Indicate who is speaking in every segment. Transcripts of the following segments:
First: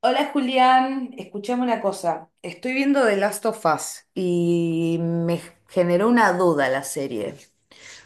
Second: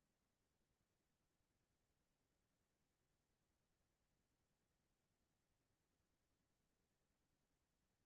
Speaker 1: Hola Julián, escuchame una cosa. Estoy viendo The Last of Us y me generó una duda la serie.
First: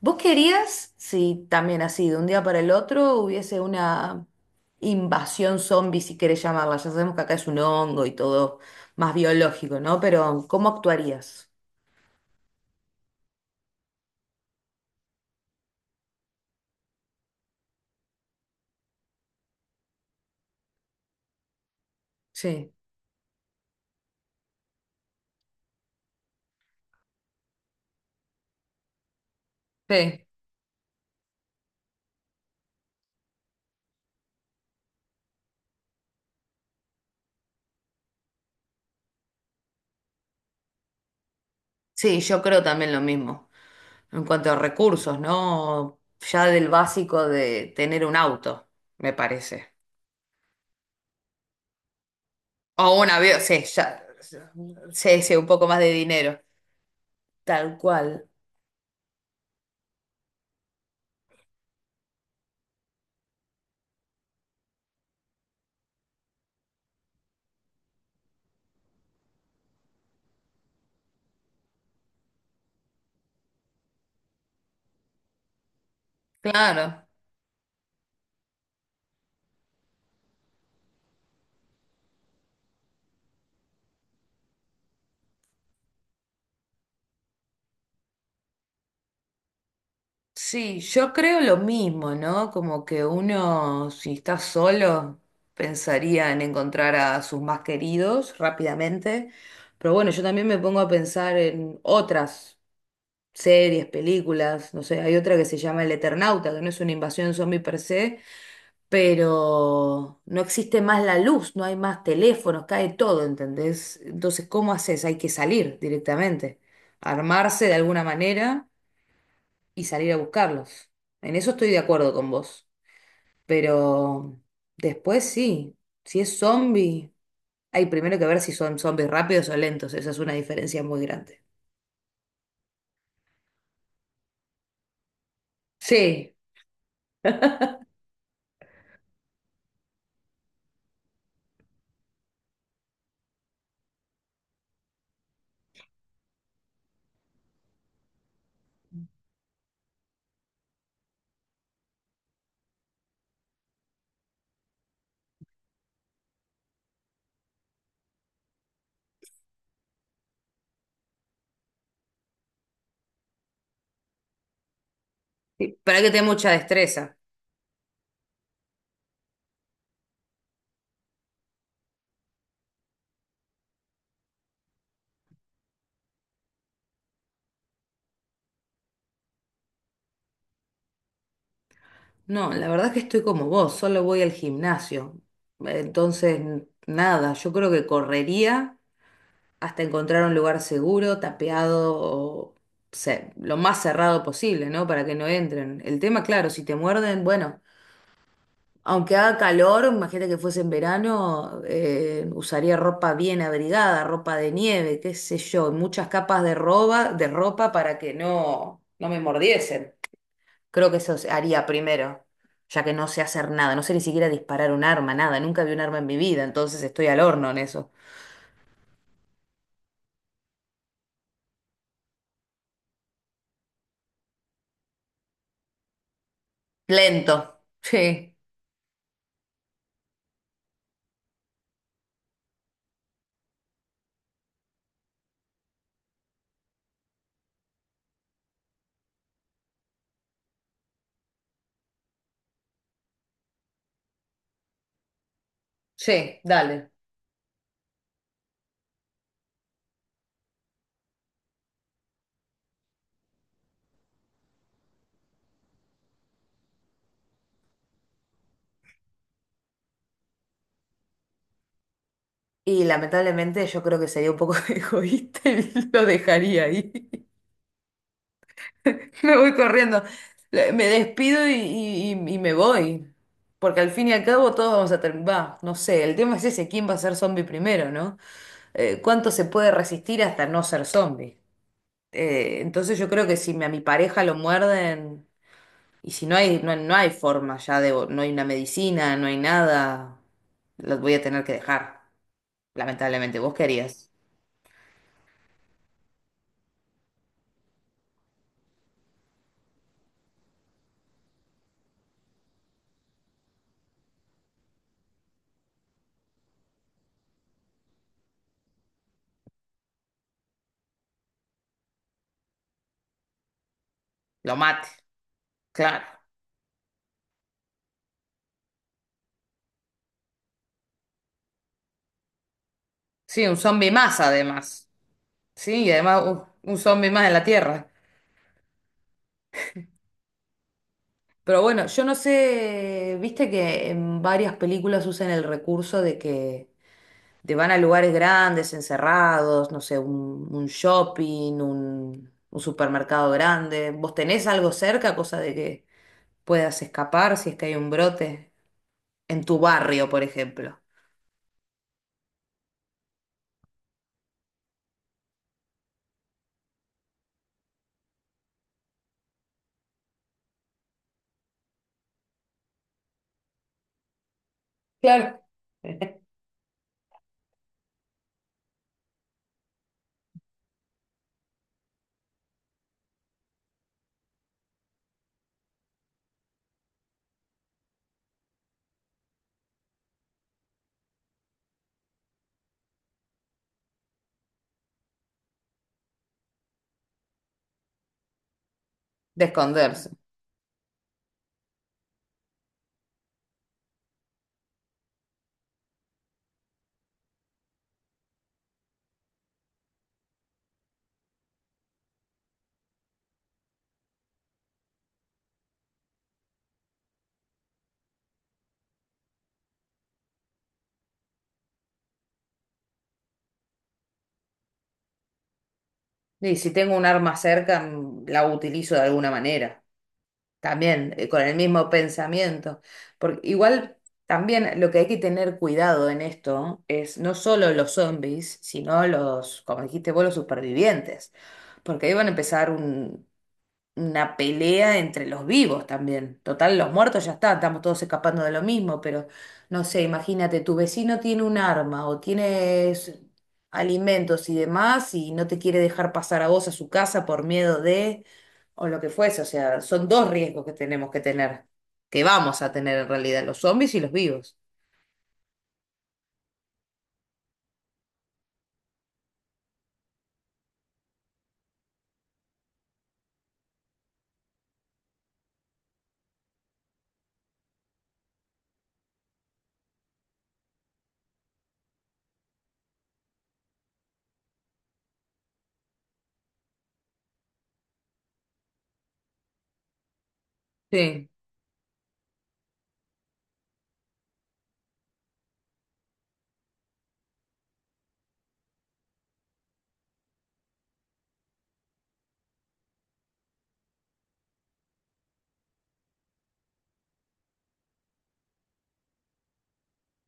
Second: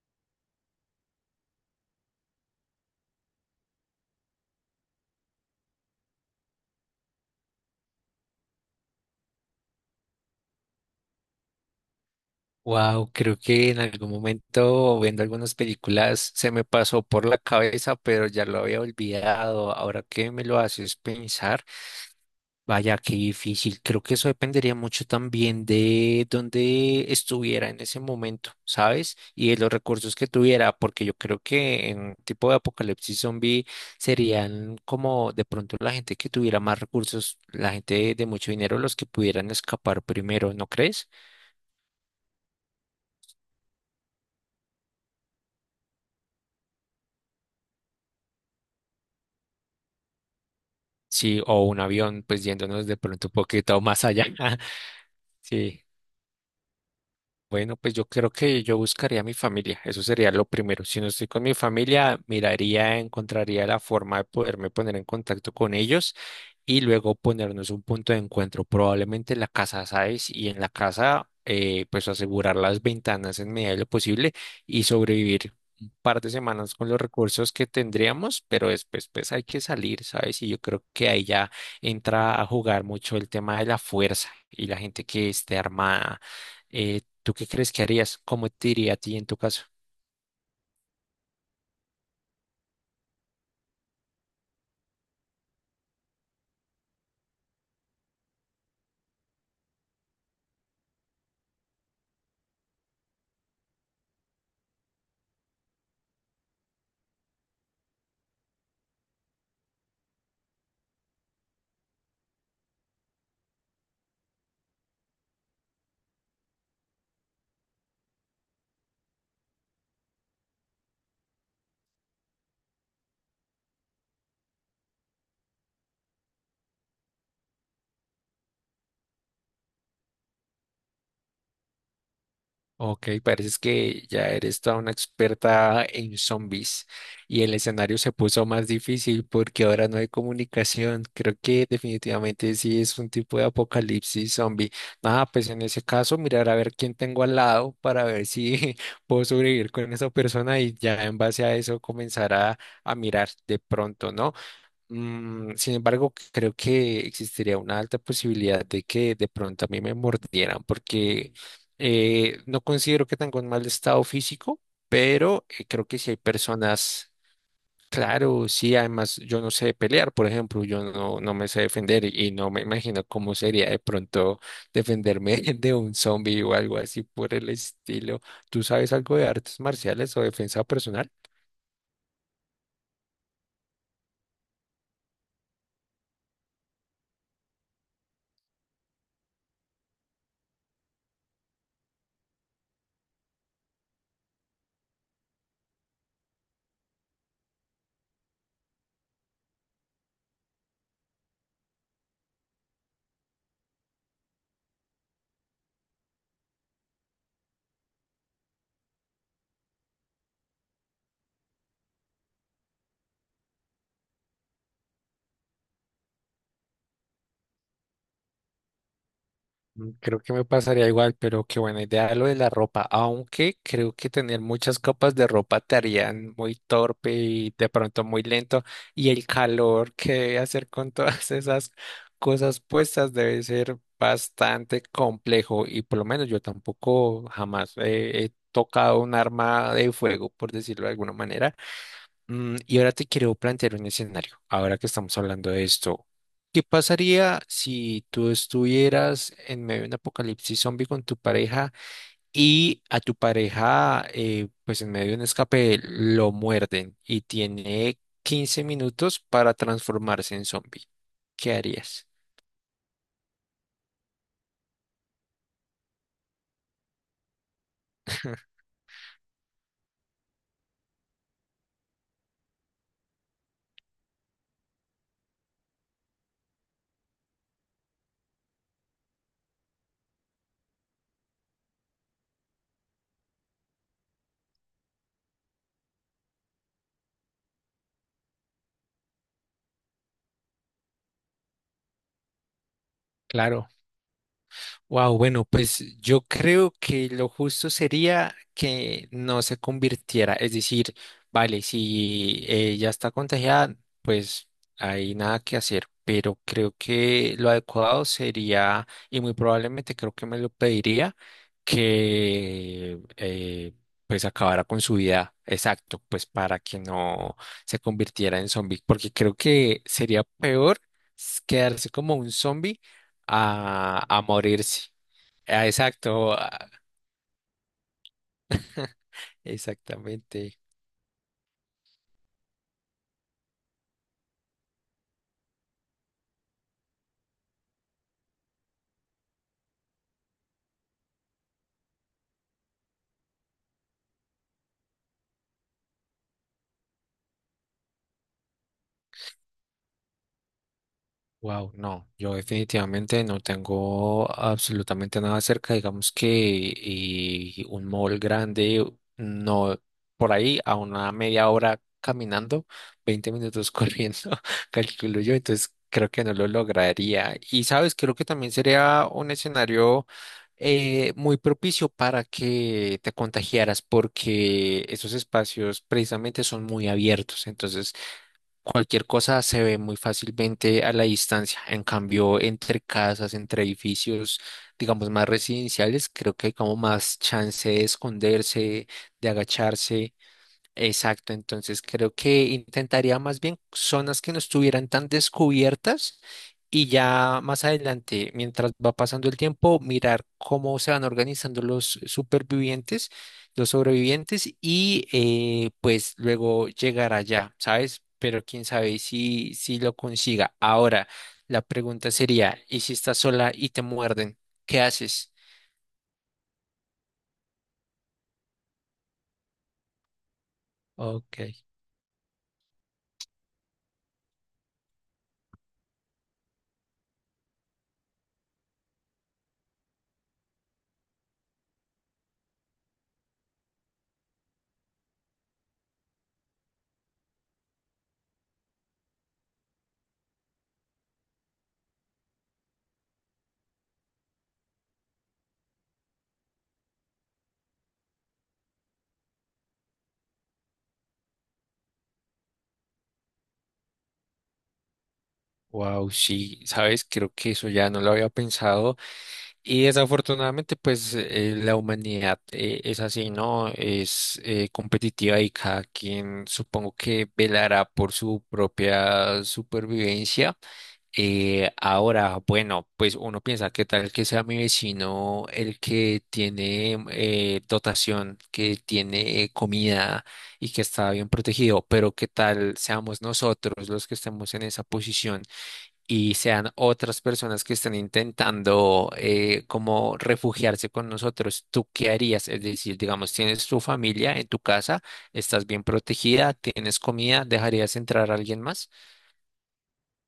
Speaker 1: ¿Vos querías, si también así, de un día para el otro hubiese una invasión zombie, si querés llamarla? Ya sabemos que acá es un hongo y todo más biológico, ¿no? Pero ¿cómo actuarías?
Speaker 2: Wow, creo que en algún momento viendo algunas películas se me pasó por la cabeza, pero ya lo había olvidado. Ahora que me lo haces pensar,
Speaker 1: Sí.
Speaker 2: vaya, qué difícil. Creo que eso dependería mucho también de dónde estuviera en ese momento, ¿sabes? Y de los recursos
Speaker 1: Sí,
Speaker 2: que tuviera, porque yo creo que en tipo de apocalipsis zombie serían como de pronto la gente que tuviera más recursos, la gente de mucho dinero, los que pudieran escapar primero, ¿no crees?
Speaker 1: sí, yo creo también lo mismo. En cuanto a recursos, ¿no? Ya del básico de tener un auto, me parece.
Speaker 2: Sí, o un avión, pues
Speaker 1: O
Speaker 2: yéndonos de
Speaker 1: un
Speaker 2: pronto un
Speaker 1: avión, sí,
Speaker 2: poquito
Speaker 1: ya.
Speaker 2: más allá.
Speaker 1: Sí, sí, un poco más
Speaker 2: Sí.
Speaker 1: de dinero. Tal
Speaker 2: Bueno, pues yo
Speaker 1: cual.
Speaker 2: creo que yo buscaría a mi familia, eso sería lo primero. Si no estoy con mi familia, miraría, encontraría la forma de poderme poner en contacto con ellos y luego ponernos un punto de encuentro, probablemente en la casa, ¿sabes? Y en la casa, pues asegurar las ventanas en medida de lo posible y sobrevivir un par de semanas con los
Speaker 1: Claro.
Speaker 2: recursos que tendríamos, pero después pues hay que salir, ¿sabes? Y yo creo que ahí ya entra a jugar mucho el tema de la fuerza y la gente que esté armada. ¿Tú qué crees que harías? ¿Cómo te iría a ti en tu caso?
Speaker 1: Sí, yo creo lo mismo, ¿no? Como que uno, si está solo, pensaría en encontrar a sus más queridos rápidamente. Pero bueno, yo también me pongo a pensar en otras series, películas. No sé, hay otra que se llama El Eternauta, que no es una invasión zombie per se, pero no existe más la luz, no hay más teléfonos, cae todo, ¿entendés? Entonces, ¿cómo haces? Hay que salir directamente, armarse de alguna manera y salir a buscarlos. En eso estoy de acuerdo con vos, pero después sí, si es zombie, hay primero que ver si son zombies rápidos o lentos, esa es una diferencia muy grande.
Speaker 2: Ok, pareces que ya eres toda una experta en
Speaker 1: Sí,
Speaker 2: zombies y el escenario se puso más difícil porque ahora no hay comunicación. Creo que definitivamente sí es un tipo de apocalipsis zombie. Nada, pues en ese caso mirar a ver quién tengo al lado para ver si puedo sobrevivir con esa persona y ya en base a eso comenzar a mirar de pronto, ¿no? Mm, sin embargo, creo que existiría una alta posibilidad de que de pronto a mí me mordieran, porque no considero que tenga un mal estado físico, pero
Speaker 1: sí,
Speaker 2: creo que
Speaker 1: pero hay que
Speaker 2: si hay
Speaker 1: tener mucha
Speaker 2: personas,
Speaker 1: destreza.
Speaker 2: claro, sí, además yo no sé pelear, por ejemplo, yo no me sé defender y no me imagino cómo sería de pronto defenderme de un zombie o algo así por el estilo. ¿Tú sabes algo de artes marciales o defensa personal?
Speaker 1: No, la verdad que estoy como vos, solo voy al gimnasio. Entonces, nada, yo creo que correría hasta encontrar un lugar seguro, tapeado o lo más cerrado posible, ¿no? Para que no entren. El tema, claro, si te muerden, bueno, aunque haga calor, imagínate que fuese en verano, usaría ropa bien abrigada, ropa de nieve, qué sé yo, muchas capas de ropa para que no me mordiesen. Creo que eso se haría primero, ya que no sé hacer nada, no sé ni siquiera disparar un arma, nada, nunca vi un arma en mi vida, entonces estoy al horno en eso.
Speaker 2: Mm, creo que me pasaría igual, pero qué buena idea lo de la ropa, aunque creo que tener muchas copas de ropa te harían muy torpe y
Speaker 1: Lento.
Speaker 2: de pronto muy
Speaker 1: Sí,
Speaker 2: lento, y el calor que hacer con todas esas cosas puestas debe ser bastante complejo y por lo menos yo tampoco jamás he tocado un arma de fuego, por decirlo de alguna manera. Mm, y ahora te quiero plantear un escenario, ahora que estamos hablando de esto.
Speaker 1: sí,
Speaker 2: ¿Qué
Speaker 1: dale.
Speaker 2: pasaría si tú estuvieras en medio de un apocalipsis zombie con tu pareja y a tu pareja, pues en medio de un escape, lo muerden y tiene 15 minutos para transformarse en zombie? ¿Qué harías?
Speaker 1: Y lamentablemente yo creo que sería un poco egoísta y lo dejaría ahí. Me voy corriendo, me despido y me voy. Porque al fin y al cabo todos vamos a terminar, va, no sé, el tema es ese, ¿quién va a ser zombie primero, no? ¿Cuánto se puede resistir hasta no ser zombie? Entonces yo creo que si a mi pareja lo muerden, y si no hay, no hay forma ya de, no hay una medicina, no hay nada, los voy a tener que dejar, lamentablemente. ¿Vos
Speaker 2: Claro.
Speaker 1: querías?
Speaker 2: Wow, bueno, pues yo creo que lo justo sería que no se convirtiera, es decir, vale, si ya está contagiada, pues hay nada que hacer, pero creo que lo adecuado sería, y muy probablemente creo que me lo pediría, que pues
Speaker 1: Lo
Speaker 2: acabara con
Speaker 1: mate,
Speaker 2: su vida, exacto,
Speaker 1: claro.
Speaker 2: pues para que no se convirtiera en zombie, porque creo que sería peor quedarse como un zombie
Speaker 1: Sí, un zombie más
Speaker 2: a
Speaker 1: además.
Speaker 2: morirse. Ah,
Speaker 1: Sí, y además
Speaker 2: exacto, a-
Speaker 1: un zombie más en la Tierra.
Speaker 2: exactamente.
Speaker 1: Pero bueno, yo no sé, viste que en varias películas usan el recurso de que te van a lugares grandes, encerrados, no sé, un shopping, un supermercado grande. ¿Vos tenés algo cerca, cosa de que puedas escapar si es que hay un brote? En tu barrio, por ejemplo.
Speaker 2: Wow, no, yo definitivamente no tengo absolutamente nada cerca, digamos que y un mall grande, no, por ahí a una media hora caminando, 20 minutos corriendo, calculo yo,
Speaker 1: Claro.
Speaker 2: entonces creo que no lo lograría. Y sabes, creo que también sería un escenario muy propicio para que te contagiaras porque esos espacios precisamente son muy abiertos, entonces cualquier cosa se ve muy fácilmente a la distancia. En cambio, entre casas, entre edificios, digamos, más residenciales, creo que hay como más chance de esconderse, de
Speaker 1: De esconderse.
Speaker 2: agacharse. Exacto, entonces creo que intentaría más bien zonas que no estuvieran tan descubiertas y ya más adelante, mientras va pasando el tiempo, mirar cómo se van organizando los supervivientes, los sobrevivientes y pues luego llegar allá, ¿sabes? Pero quién sabe si, si lo consiga. Ahora, la pregunta sería, ¿y si estás sola y te muerden? ¿Qué haces?
Speaker 1: Y si tengo un arma cerca, la utilizo de alguna manera. También,
Speaker 2: Ok,
Speaker 1: con el mismo pensamiento. Porque igual también lo que hay que tener cuidado en esto es no solo los zombies, sino los, como dijiste vos, los supervivientes. Porque ahí van a empezar una pelea entre los vivos también. Total, los muertos ya están, estamos todos escapando de lo mismo, pero no sé, imagínate, tu vecino tiene un arma o tienes alimentos y demás y no te quiere dejar pasar a vos a su casa por miedo de, o lo que fuese, o sea, son dos riesgos que tenemos que tener, que vamos a tener en realidad, los zombies y los vivos.
Speaker 2: wow, sí, sabes, creo que eso ya no lo había pensado. Y desafortunadamente, pues la humanidad es así, ¿no? Es competitiva y cada quien supongo que velará por su propia supervivencia. Ahora, bueno, pues uno piensa, ¿qué tal que sea mi vecino el que tiene dotación, que tiene comida y que está
Speaker 1: Sí.
Speaker 2: bien protegido? Pero ¿qué tal seamos nosotros los que estemos en esa posición? Y sean otras personas que están intentando como refugiarse con nosotros, ¿tú qué harías? Es decir, digamos, tienes tu familia en tu casa, estás bien protegida, tienes comida, ¿dejarías entrar a alguien más?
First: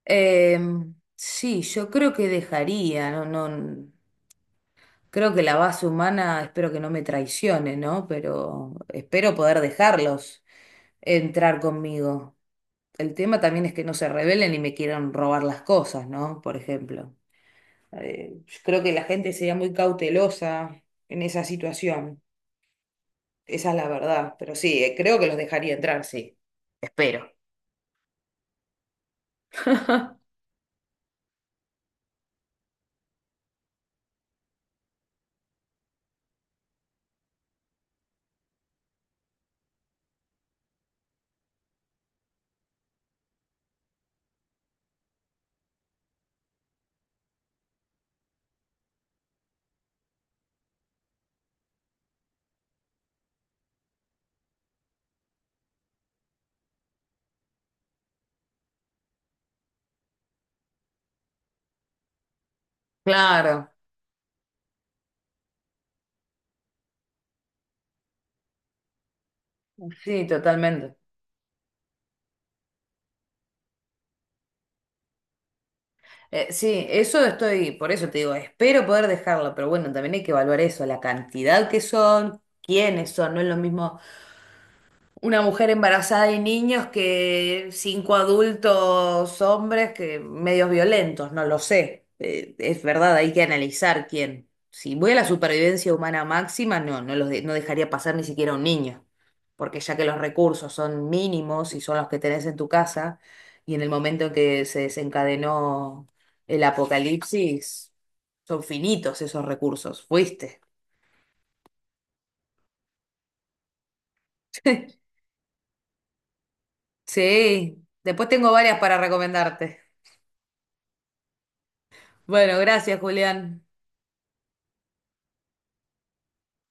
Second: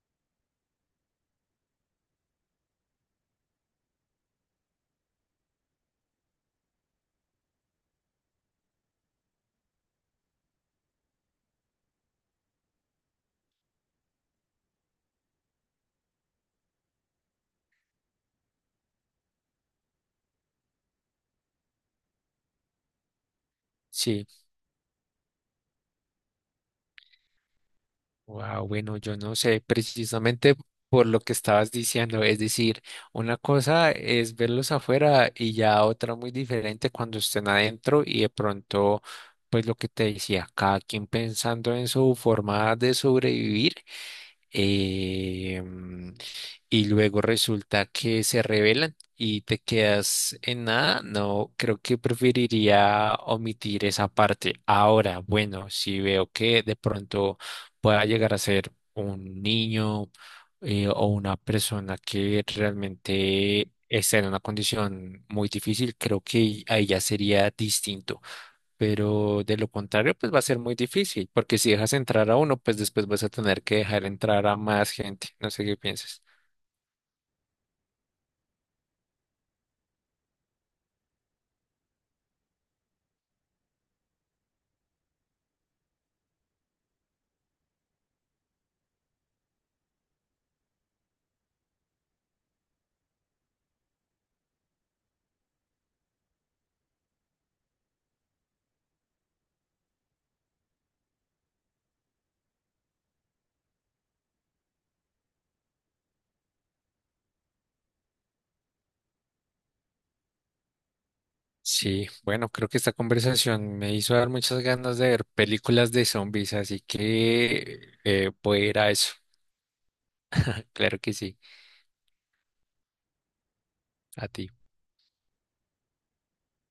Speaker 1: Sí, yo creo que dejaría, no, no. Creo que la base humana, espero que no me traicione, ¿no? Pero espero poder dejarlos entrar conmigo. El tema también es que no se rebelen y me quieran robar las cosas, ¿no? Por ejemplo. Yo creo que la gente sería muy cautelosa en esa situación. Esa es la
Speaker 2: Sí,
Speaker 1: verdad. Pero sí, creo que los dejaría entrar, sí. Espero.
Speaker 2: wow, bueno, yo no sé precisamente por lo que estabas diciendo, es decir, una cosa es verlos afuera y ya otra muy diferente cuando estén adentro y de pronto, pues lo que te decía, cada quien pensando en su forma de sobrevivir. eh, mm, y luego resulta que se revelan y te quedas en nada, no, creo que preferiría omitir esa parte. Ahora, bueno, si veo que de pronto pueda llegar a ser un niño o una persona que
Speaker 1: Claro,
Speaker 2: realmente está en una condición muy difícil, creo que ahí ya sería distinto, pero de lo contrario,
Speaker 1: sí,
Speaker 2: pues va a ser muy
Speaker 1: totalmente.
Speaker 2: difícil, porque si dejas entrar a uno, pues después vas a tener que dejar entrar a más gente. No sé qué piensas.
Speaker 1: Sí, eso estoy, por eso te digo, espero poder dejarlo, pero bueno, también hay que evaluar eso, la cantidad que son, quiénes son, no es lo mismo una mujer embarazada y niños que cinco adultos hombres que medios violentos, no lo sé. Es verdad, hay que analizar quién. Si voy a la supervivencia humana máxima, no, no dejaría pasar ni siquiera a un niño, porque ya que los recursos son mínimos y son los que tenés en tu casa, y en el momento en que se desencadenó el apocalipsis, son finitos esos recursos. Fuiste.
Speaker 2: Sí, bueno, creo que esta conversación me hizo dar muchas ganas de ver películas de zombies, así
Speaker 1: Sí,
Speaker 2: que
Speaker 1: después tengo
Speaker 2: voy a
Speaker 1: varias
Speaker 2: ir a
Speaker 1: para
Speaker 2: eso.
Speaker 1: recomendarte.
Speaker 2: Claro que sí,
Speaker 1: Bueno, gracias, Julián.
Speaker 2: a ti.